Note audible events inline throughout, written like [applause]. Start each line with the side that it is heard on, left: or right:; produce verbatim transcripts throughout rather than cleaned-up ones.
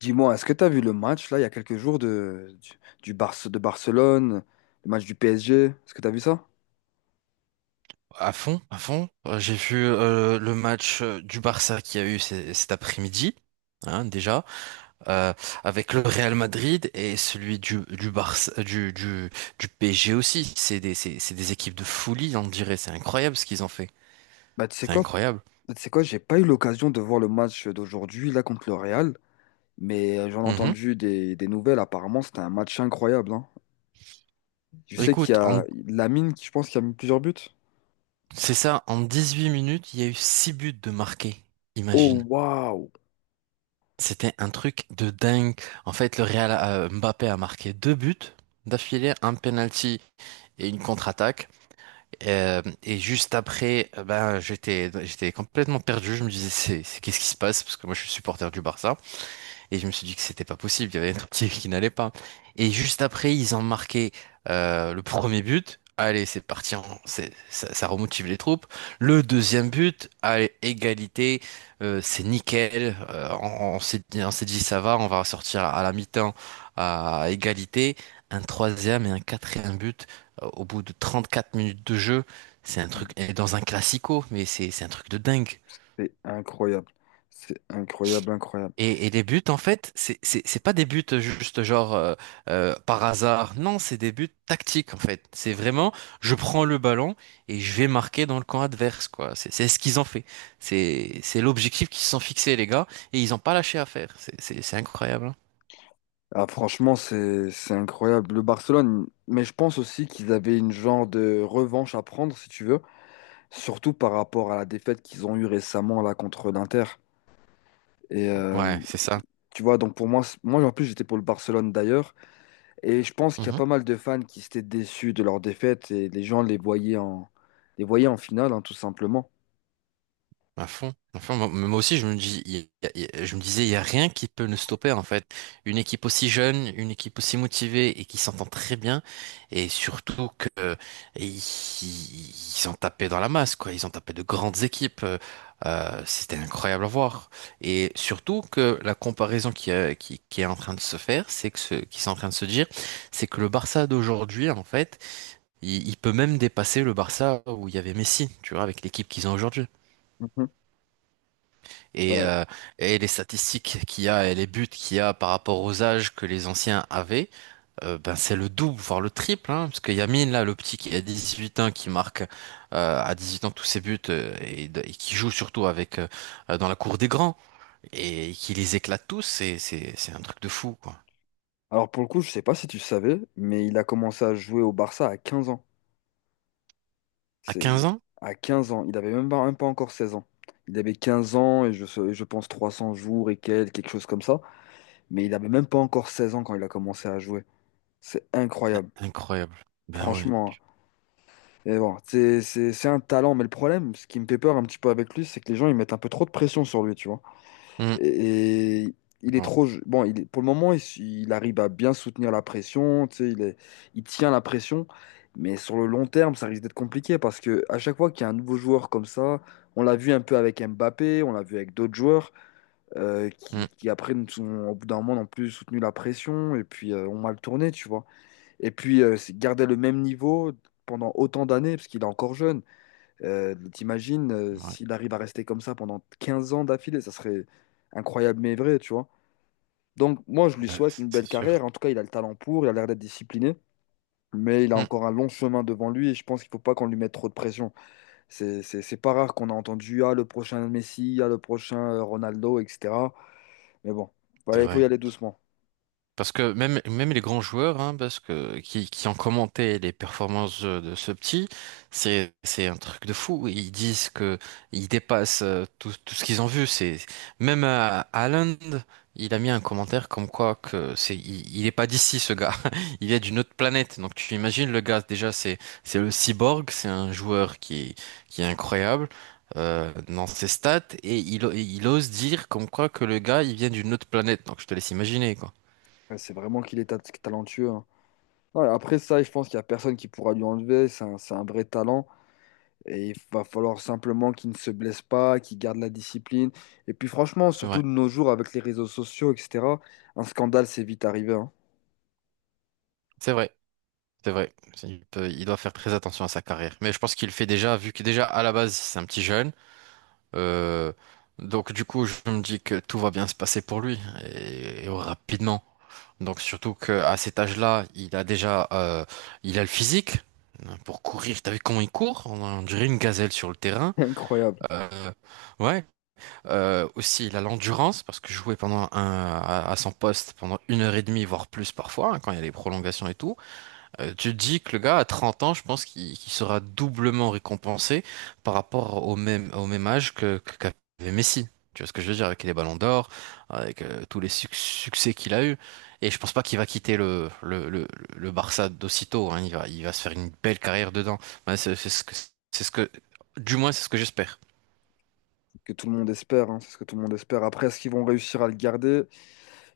left: Dis-moi, est-ce que tu as vu le match là il y a quelques jours de, du, du Barce- de Barcelone, le match du P S G? Est-ce que tu as vu ça?
right: À fond, à fond. Euh, J'ai vu euh, le match euh, du Barça qu'il y a eu c- cet après-midi, hein, déjà, euh, avec le Real Madrid et celui du du Barça, du du du P S G aussi. C'est des c'est c'est des équipes de folie, on dirait. C'est incroyable ce qu'ils ont fait.
left: Bah, tu sais
right: C'est
left: quoi?
right: incroyable.
left: Bah, Tu sais quoi, j'ai pas eu l'occasion de voir le match d'aujourd'hui là contre le Real, mais euh, j'en ai
right: Mhm.
left: entendu des, des nouvelles. Apparemment, c'était un match incroyable, hein. Je sais qu'il y
right: Écoute, en-
left: a Lamine qui, je pense, qui a mis plusieurs buts.
right: c'est ça. En dix-huit minutes, il y a eu six buts de marqués.
left: Oh,
right: Imagine.
left: waouh!
right: C'était un truc de dingue. En fait, le Real euh, Mbappé a marqué deux buts d'affilée, un penalty et une contre-attaque. Euh, et juste après, euh, ben, j'étais, j'étais complètement perdu. Je me disais, c'est, c'est- qu'est-ce qui se passe? Parce que moi, je suis supporter du Barça. Et je me suis dit que c'était pas possible, il y avait un truc qui, qui n'allait pas. Et juste après, ils ont marqué euh, le premier but. Allez, c'est parti, en- c'est- ça, ça remotive les troupes. Le deuxième but, allez, égalité, euh, c'est nickel. Euh, on on s'est dit, on s'est dit, ça va, on va sortir à la mi-temps à égalité. Un troisième et un quatrième but euh, au bout de trente-quatre minutes de jeu. C'est un truc, et dans un classico, mais c'est c'est un truc de dingue.
left: C'est incroyable. C'est incroyable, incroyable.
right: Et, et les buts, en fait, c'est c'est- c'est pas des buts juste genre euh, euh, par hasard. Non, c'est des buts tactiques, en fait. C'est vraiment, je prends le ballon et je vais marquer dans le camp adverse, quoi. C'est c'est ce qu'ils ont fait. C'est c'est l'objectif qu'ils se sont fixés, les gars, et ils ont pas lâché à faire. C'est c'est- c'est incroyable, hein.
left: Ah, franchement, c'est c'est incroyable. Le Barcelone, mais je pense aussi qu'ils avaient une genre de revanche à prendre, si tu veux, surtout par rapport à la défaite qu'ils ont eue récemment là contre l'Inter. Et euh,
right: Ouais, c'est ça.
left: tu vois, donc pour moi, c'est- moi en plus j'étais pour le Barcelone d'ailleurs, et je pense qu'il y a pas mal de fans qui s'étaient déçus de leur défaite et les gens les voyaient en les voyaient en finale, hein, tout simplement.
right: À fond. À fond. Moi moi aussi, je me dis, il y a- il y a- je me disais, il n'y a rien qui peut nous stopper, en fait. Une équipe aussi jeune, une équipe aussi motivée et qui s'entend très bien. Et surtout que, euh, ils, ils ont tapé dans la masse, quoi. Ils ont tapé de grandes équipes. Euh, euh, c'était incroyable à voir. Et surtout que la comparaison qui, euh, qui, qui est en train de se faire, c'est que ce, qui sont en train de se dire, c'est que le Barça d'aujourd'hui, en fait, il, il peut même dépasser le Barça où il y avait Messi, tu vois, avec l'équipe qu'ils ont aujourd'hui
left: Mhm.
right: et,
left: Ouais.
right: euh, et les statistiques qu'il y a et les buts qu'il y a par rapport aux âges que les anciens avaient, euh, ben c'est le double, voire le triple, hein, parce que Yamine, là, le petit qui a dix-huit ans, qui marque euh, à huit ans tous ses buts euh, et, de- et qui joue surtout avec euh, dans la cour des grands et qui les éclate tous, c'est, c'est, c'est un truc de fou, quoi.
left: Alors pour le coup, je sais pas si tu savais, mais il a commencé à jouer au Barça à quinze ans.
right: À
left: C'est
right: quinze ans?
left: à quinze ans. Il avait même pas, même pas encore seize ans. Il avait quinze ans et je, sais- je pense trois cents jours et quelques, quelque chose comme ça. Mais il avait même pas encore seize ans quand il a commencé à jouer. C'est incroyable,
right: Incroyable. Ben ouais.
left: franchement, hein. Et bon, c'est c'est- c'est un talent, mais le problème, ce qui me fait peur un petit peu avec lui, c'est que les gens ils mettent un peu trop de pression sur lui, tu vois.
right: Mm.
left: Et, il est
right: Bon.
left: trop. Bon, il est- pour le moment, il, il arrive à bien soutenir la pression, tu sais, il est- il tient la pression. Mais sur le long terme, ça risque d'être compliqué parce que à chaque fois qu'il y a un nouveau joueur comme ça, on l'a vu un peu avec Mbappé, on l'a vu avec d'autres joueurs euh, qui,
right: Mm.
left: qui après, nous sont, au bout d'un moment, n'ont plus soutenu la pression et puis euh, ont mal tourné, tu vois. Et puis, euh, c'est- garder le même niveau pendant autant d'années, parce qu'il est encore jeune, euh, t'imagines, euh,
right: Ouais.
left: s'il arrive à rester comme ça pendant quinze ans d'affilée, ça serait incroyable mais vrai, tu vois. Donc moi, je lui
right: Ben,
left: souhaite une
right: c'est
left: belle
right: sûr.
left: carrière. En tout cas, il a le talent pour, il a l'air d'être discipliné, mais il a
right: Mm.
left: encore un long chemin devant lui et je pense qu'il faut pas qu'on lui mette trop de pression. C'est, c'est, c'est pas rare qu'on a entendu, ah, le prochain Messi, ah, le prochain euh, Ronaldo, et cetera. Mais bon, voilà,
right: C'est
left: il faut y
right: vrai.
left: aller doucement.
right: Parce que même, même les grands joueurs, hein, parce que, qui, qui ont commenté les performances euh, de ce petit, c'est, c'est un truc de fou. Ils disent que ils dépassent euh, tout, tout ce qu'ils ont vu. C'est, même euh, Haaland, il a mis un commentaire comme quoi que c'est, il, il est pas d'ici, ce gars. [laughs] Il est d'une autre planète. Donc tu imagines le gars, déjà, c'est, c'est le cyborg, c'est un joueur qui, qui est incroyable. Euh, dans ses stats et il, il ose dire comme quoi que le gars il vient d'une autre planète, donc je te laisse imaginer quoi.
left: Ouais, c'est vraiment qu'il est ta- talentueux, hein. Ouais, après ça, je pense qu'il n'y a personne qui pourra lui enlever. C'est un, c'est un vrai talent. Et il va falloir simplement qu'il ne se blesse pas, qu'il garde la discipline. Et puis franchement, surtout
right: C'est
left: de nos jours avec les réseaux sociaux, et cetera, un scandale, c'est vite arrivé, hein.
right: C'est vrai, c'est vrai. Il peut- il doit faire très attention à sa carrière. Mais je pense qu'il le fait déjà, vu que déjà à la base, c'est un petit jeune. Euh, donc du coup, je me dis que tout va bien se passer pour lui et, et rapidement. Donc surtout qu'à cet âge-là, il a déjà, euh, il a le physique, hein, pour courir. T'as vu comment il court? On, on dirait une gazelle sur le terrain.
left: [laughs] Incroyable.
right: Euh, ouais. Euh, aussi, il a l'endurance parce que jouer pendant un, à, à son poste pendant une heure et demie, voire plus parfois, hein, quand il y a des prolongations et tout. Euh, tu te dis que le gars à trente ans, je pense qu'il qu'il sera doublement récompensé par rapport au même, au même âge que, que- qu'avait Messi. Tu vois ce que je veux dire avec les ballons d'or, avec euh, tous les suc- succès qu'il a eu. Et je pense pas qu'il va quitter le, le, le, le Barça d'aussitôt, hein. Il va, il va se faire une belle carrière dedans. Ouais, c'est c'est ce que, c'est ce que, du moins, c'est ce que j'espère.
left: Que tout le monde espère, hein, c'est ce que tout le monde espère. Après, est-ce qu'ils vont réussir à le garder?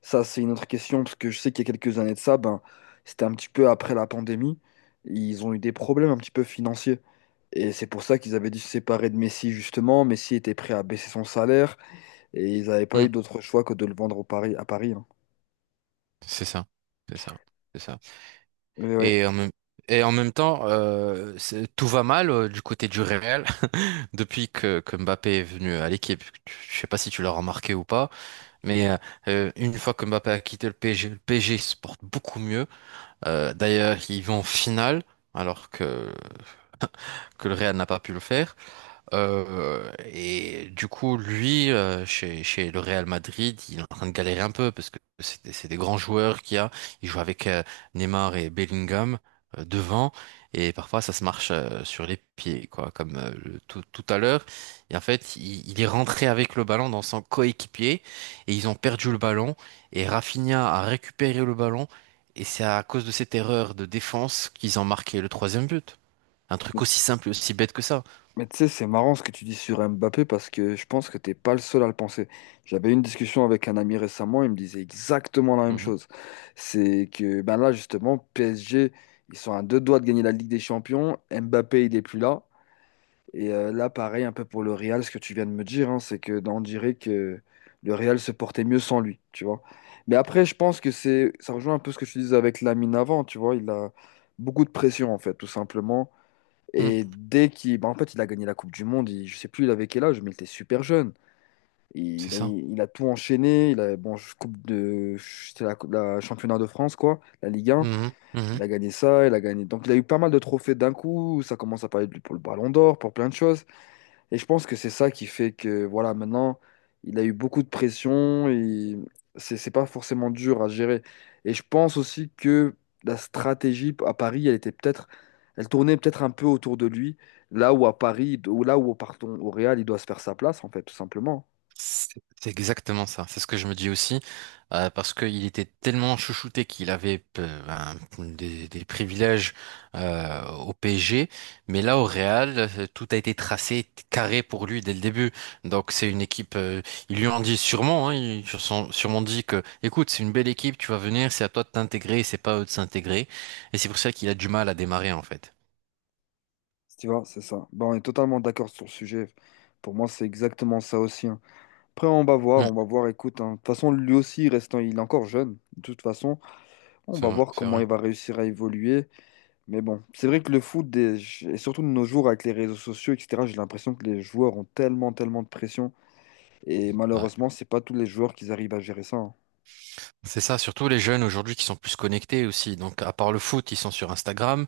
left: Ça, c'est une autre question, parce que je sais qu'il y a quelques années de ça, ben, c'était un petit peu après la pandémie. Ils ont eu des problèmes un petit peu financiers. Et c'est pour ça qu'ils avaient dû se séparer de Messi, justement. Messi était prêt à baisser son salaire et ils n'avaient pas
right: Hmm.
left: eu d'autre choix que de le vendre au Paris, à Paris, hein.
right: C'est ça. C'est ça. C'est ça.
left: Mais ouais.
right: Et en même, et en même temps, euh, c'est- tout va mal euh, du côté du Real. Depuis que, que Mbappé est venu à l'équipe, je sais pas si tu l'as remarqué ou pas, mais euh, euh, une fois que Mbappé a quitté le P S G, le P S G se porte beaucoup mieux. Euh, d'ailleurs, ils vont en finale, alors que, que le Real n'a pas pu le faire. Euh, et du coup, lui, euh, chez, chez le Real Madrid, il est en train de galérer un peu parce que c'est des, c'est des grands joueurs qu'il y a. Il joue avec euh, Neymar et Bellingham euh, devant et parfois ça se marche euh, sur les pieds, quoi, comme euh, le- tout, tout à l'heure. Et en fait, il, il est rentré avec le ballon dans son coéquipier et ils ont perdu le ballon et Rafinha a récupéré le ballon et c'est à cause de cette erreur de défense qu'ils ont marqué le troisième but. Un truc aussi simple et aussi bête que ça.
left: Mais tu sais, c'est marrant ce que tu dis sur Mbappé parce que je pense que t'es pas le seul à le penser. J'avais eu une discussion avec un ami récemment, il me disait exactement la même
right: Mhm.
left: chose. C'est que ben là justement, P S G, ils sont à deux doigts de gagner la Ligue des Champions. Mbappé, il est plus là. Et euh, là, pareil, un peu pour le Real, ce que tu viens de me dire, hein, c'est que ben, on dirait que le Real se portait mieux sans lui, tu vois. Mais après, je pense que c'est, ça rejoint un peu ce que je te disais avec Lamine avant, tu vois. Il a beaucoup de pression en fait, tout simplement.
right: Mm.
left: Et dès qu'il. Bah, en fait, il a gagné la Coupe du Monde. il- Je sais plus, il avait quel âge, mais il était super jeune.
right: C'est
left: Il a,
right: ça.
left: il a tout enchaîné. Il a, bon, je- coupe de. C'était la, la championnat de France, quoi. La Ligue un.
right: Mhm, mhm.
left: Il a gagné ça. Il a gagné. Donc, il a eu pas mal de trophées d'un coup. Ça commence à parler de lui pour le Ballon d'Or, pour plein de choses. Et je pense que c'est ça qui fait que, voilà, maintenant, il a eu beaucoup de pression et c'est c'est pas forcément dur à gérer. Et je pense aussi que la stratégie à Paris, elle était peut-être, elle tournait peut-être un peu autour de lui, là où à Paris, ou là où, pardon, au Real, il doit se faire sa place, en fait, tout simplement.
right: C'est c'est exactement ça. C'est ce que je me dis aussi. Euh, parce qu'il était tellement chouchouté qu'il avait euh, ben, des, des privilèges euh, au P S G. Mais là, au Real, euh, tout a été tracé carré pour lui dès le début. Donc, c'est une équipe. Euh, ils lui ont dit sûrement, hein, ils lui ont sûrement dit que, écoute, c'est une belle équipe, tu vas venir, c'est à toi de t'intégrer, c'est pas à eux de s'intégrer. Et c'est pour ça qu'il a du mal à démarrer, en fait.
left: Tu vois, c'est ça. Ben, on est totalement d'accord sur le sujet. Pour moi, c'est exactement ça aussi, hein. Après, on va voir, on
right: Mhm.
left: va voir, écoute, hein. De toute façon, lui aussi, restant, il est encore jeune. De toute façon, on
right: C'est
left: va
right: vrai,
left: voir
right: c'est
left: comment
right: vrai.
left: il va réussir à évoluer. Mais bon, c'est vrai que le foot, des- et surtout de nos jours avec les réseaux sociaux, et cetera, j'ai l'impression que les joueurs ont tellement, tellement de pression. Et
right: Ouais.
left: malheureusement, c'est pas tous les joueurs qui arrivent à gérer ça, hein.
right: C'est ça, surtout les jeunes aujourd'hui qui sont plus connectés aussi. Donc, à part le foot, ils sont sur Instagram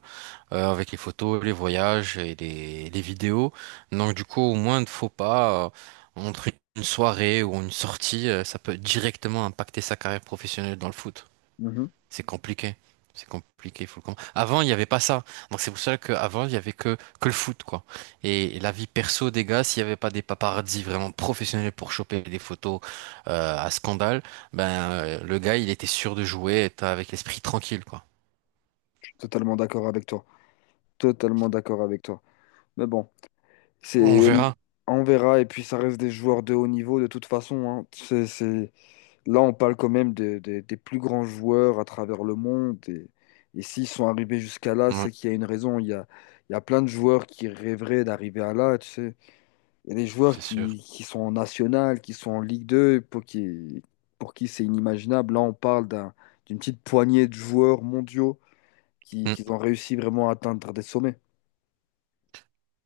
right: euh, avec les photos, les voyages et les, les vidéos. Donc, du coup, au moins, ne faut pas euh, entre une soirée ou une sortie, euh, ça peut directement impacter sa carrière professionnelle dans le foot.
left: Mhm.
right: C'est compliqué. C'est compliqué, faut le comprendre. Avant, il n'y avait pas ça. Donc c'est pour ça qu'avant, il y avait que, que le foot, quoi. Et la vie perso des gars, s'il n'y avait pas des paparazzis vraiment professionnels pour choper des photos euh, à scandale, ben euh, le gars, il était sûr de jouer, être avec l'esprit tranquille, quoi.
left: Je suis totalement d'accord avec toi. Totalement d'accord avec toi. Mais bon,
right: On
left: c'est...
right: verra.
left: on verra. Et puis, ça reste des joueurs de haut niveau de toute façon, hein. C'est, c'est... Là, on parle quand même des des- des plus grands joueurs à travers le monde. Et, et s'ils sont arrivés jusqu'à là,
right: Ouais,
left: c'est qu'il y a une raison. Il y a, il y a plein de joueurs qui rêveraient d'arriver à là, tu sais. Il y a des joueurs
right: c'est sûr.
left: qui, qui sont en national, qui sont en Ligue deux, pour qui, pour qui c'est inimaginable. Là, on parle d'un- d'une petite poignée de joueurs mondiaux qui, qui ont réussi vraiment à atteindre des sommets,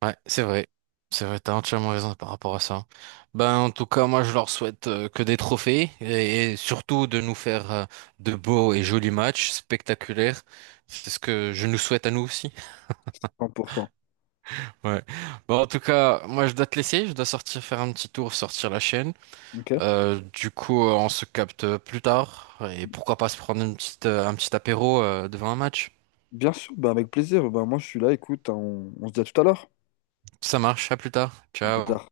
right: Ouais, c'est vrai. C'est vrai, t'as entièrement raison par rapport à ça. Ben, en tout cas, moi, je leur souhaite euh, que des trophées et, et surtout de nous faire euh, de beaux et jolis matchs spectaculaires. C'est ce que je nous souhaite à nous aussi. [laughs]
left: cent pour cent.
right: Ouais. Bon, en tout cas, moi, je dois te laisser. Je dois sortir faire un petit tour, sortir la chaîne.
left: Ok?
right: Euh, du coup, euh, on se capte plus tard et pourquoi pas se prendre une petite, euh, un petit apéro euh, devant un match.
left: Bien sûr, bah avec plaisir. Bah moi, je suis là, écoute, hein, on, on se dit à tout à l'heure.
right: Ça marche, à plus tard.
left: À plus
right: Ciao.
left: tard.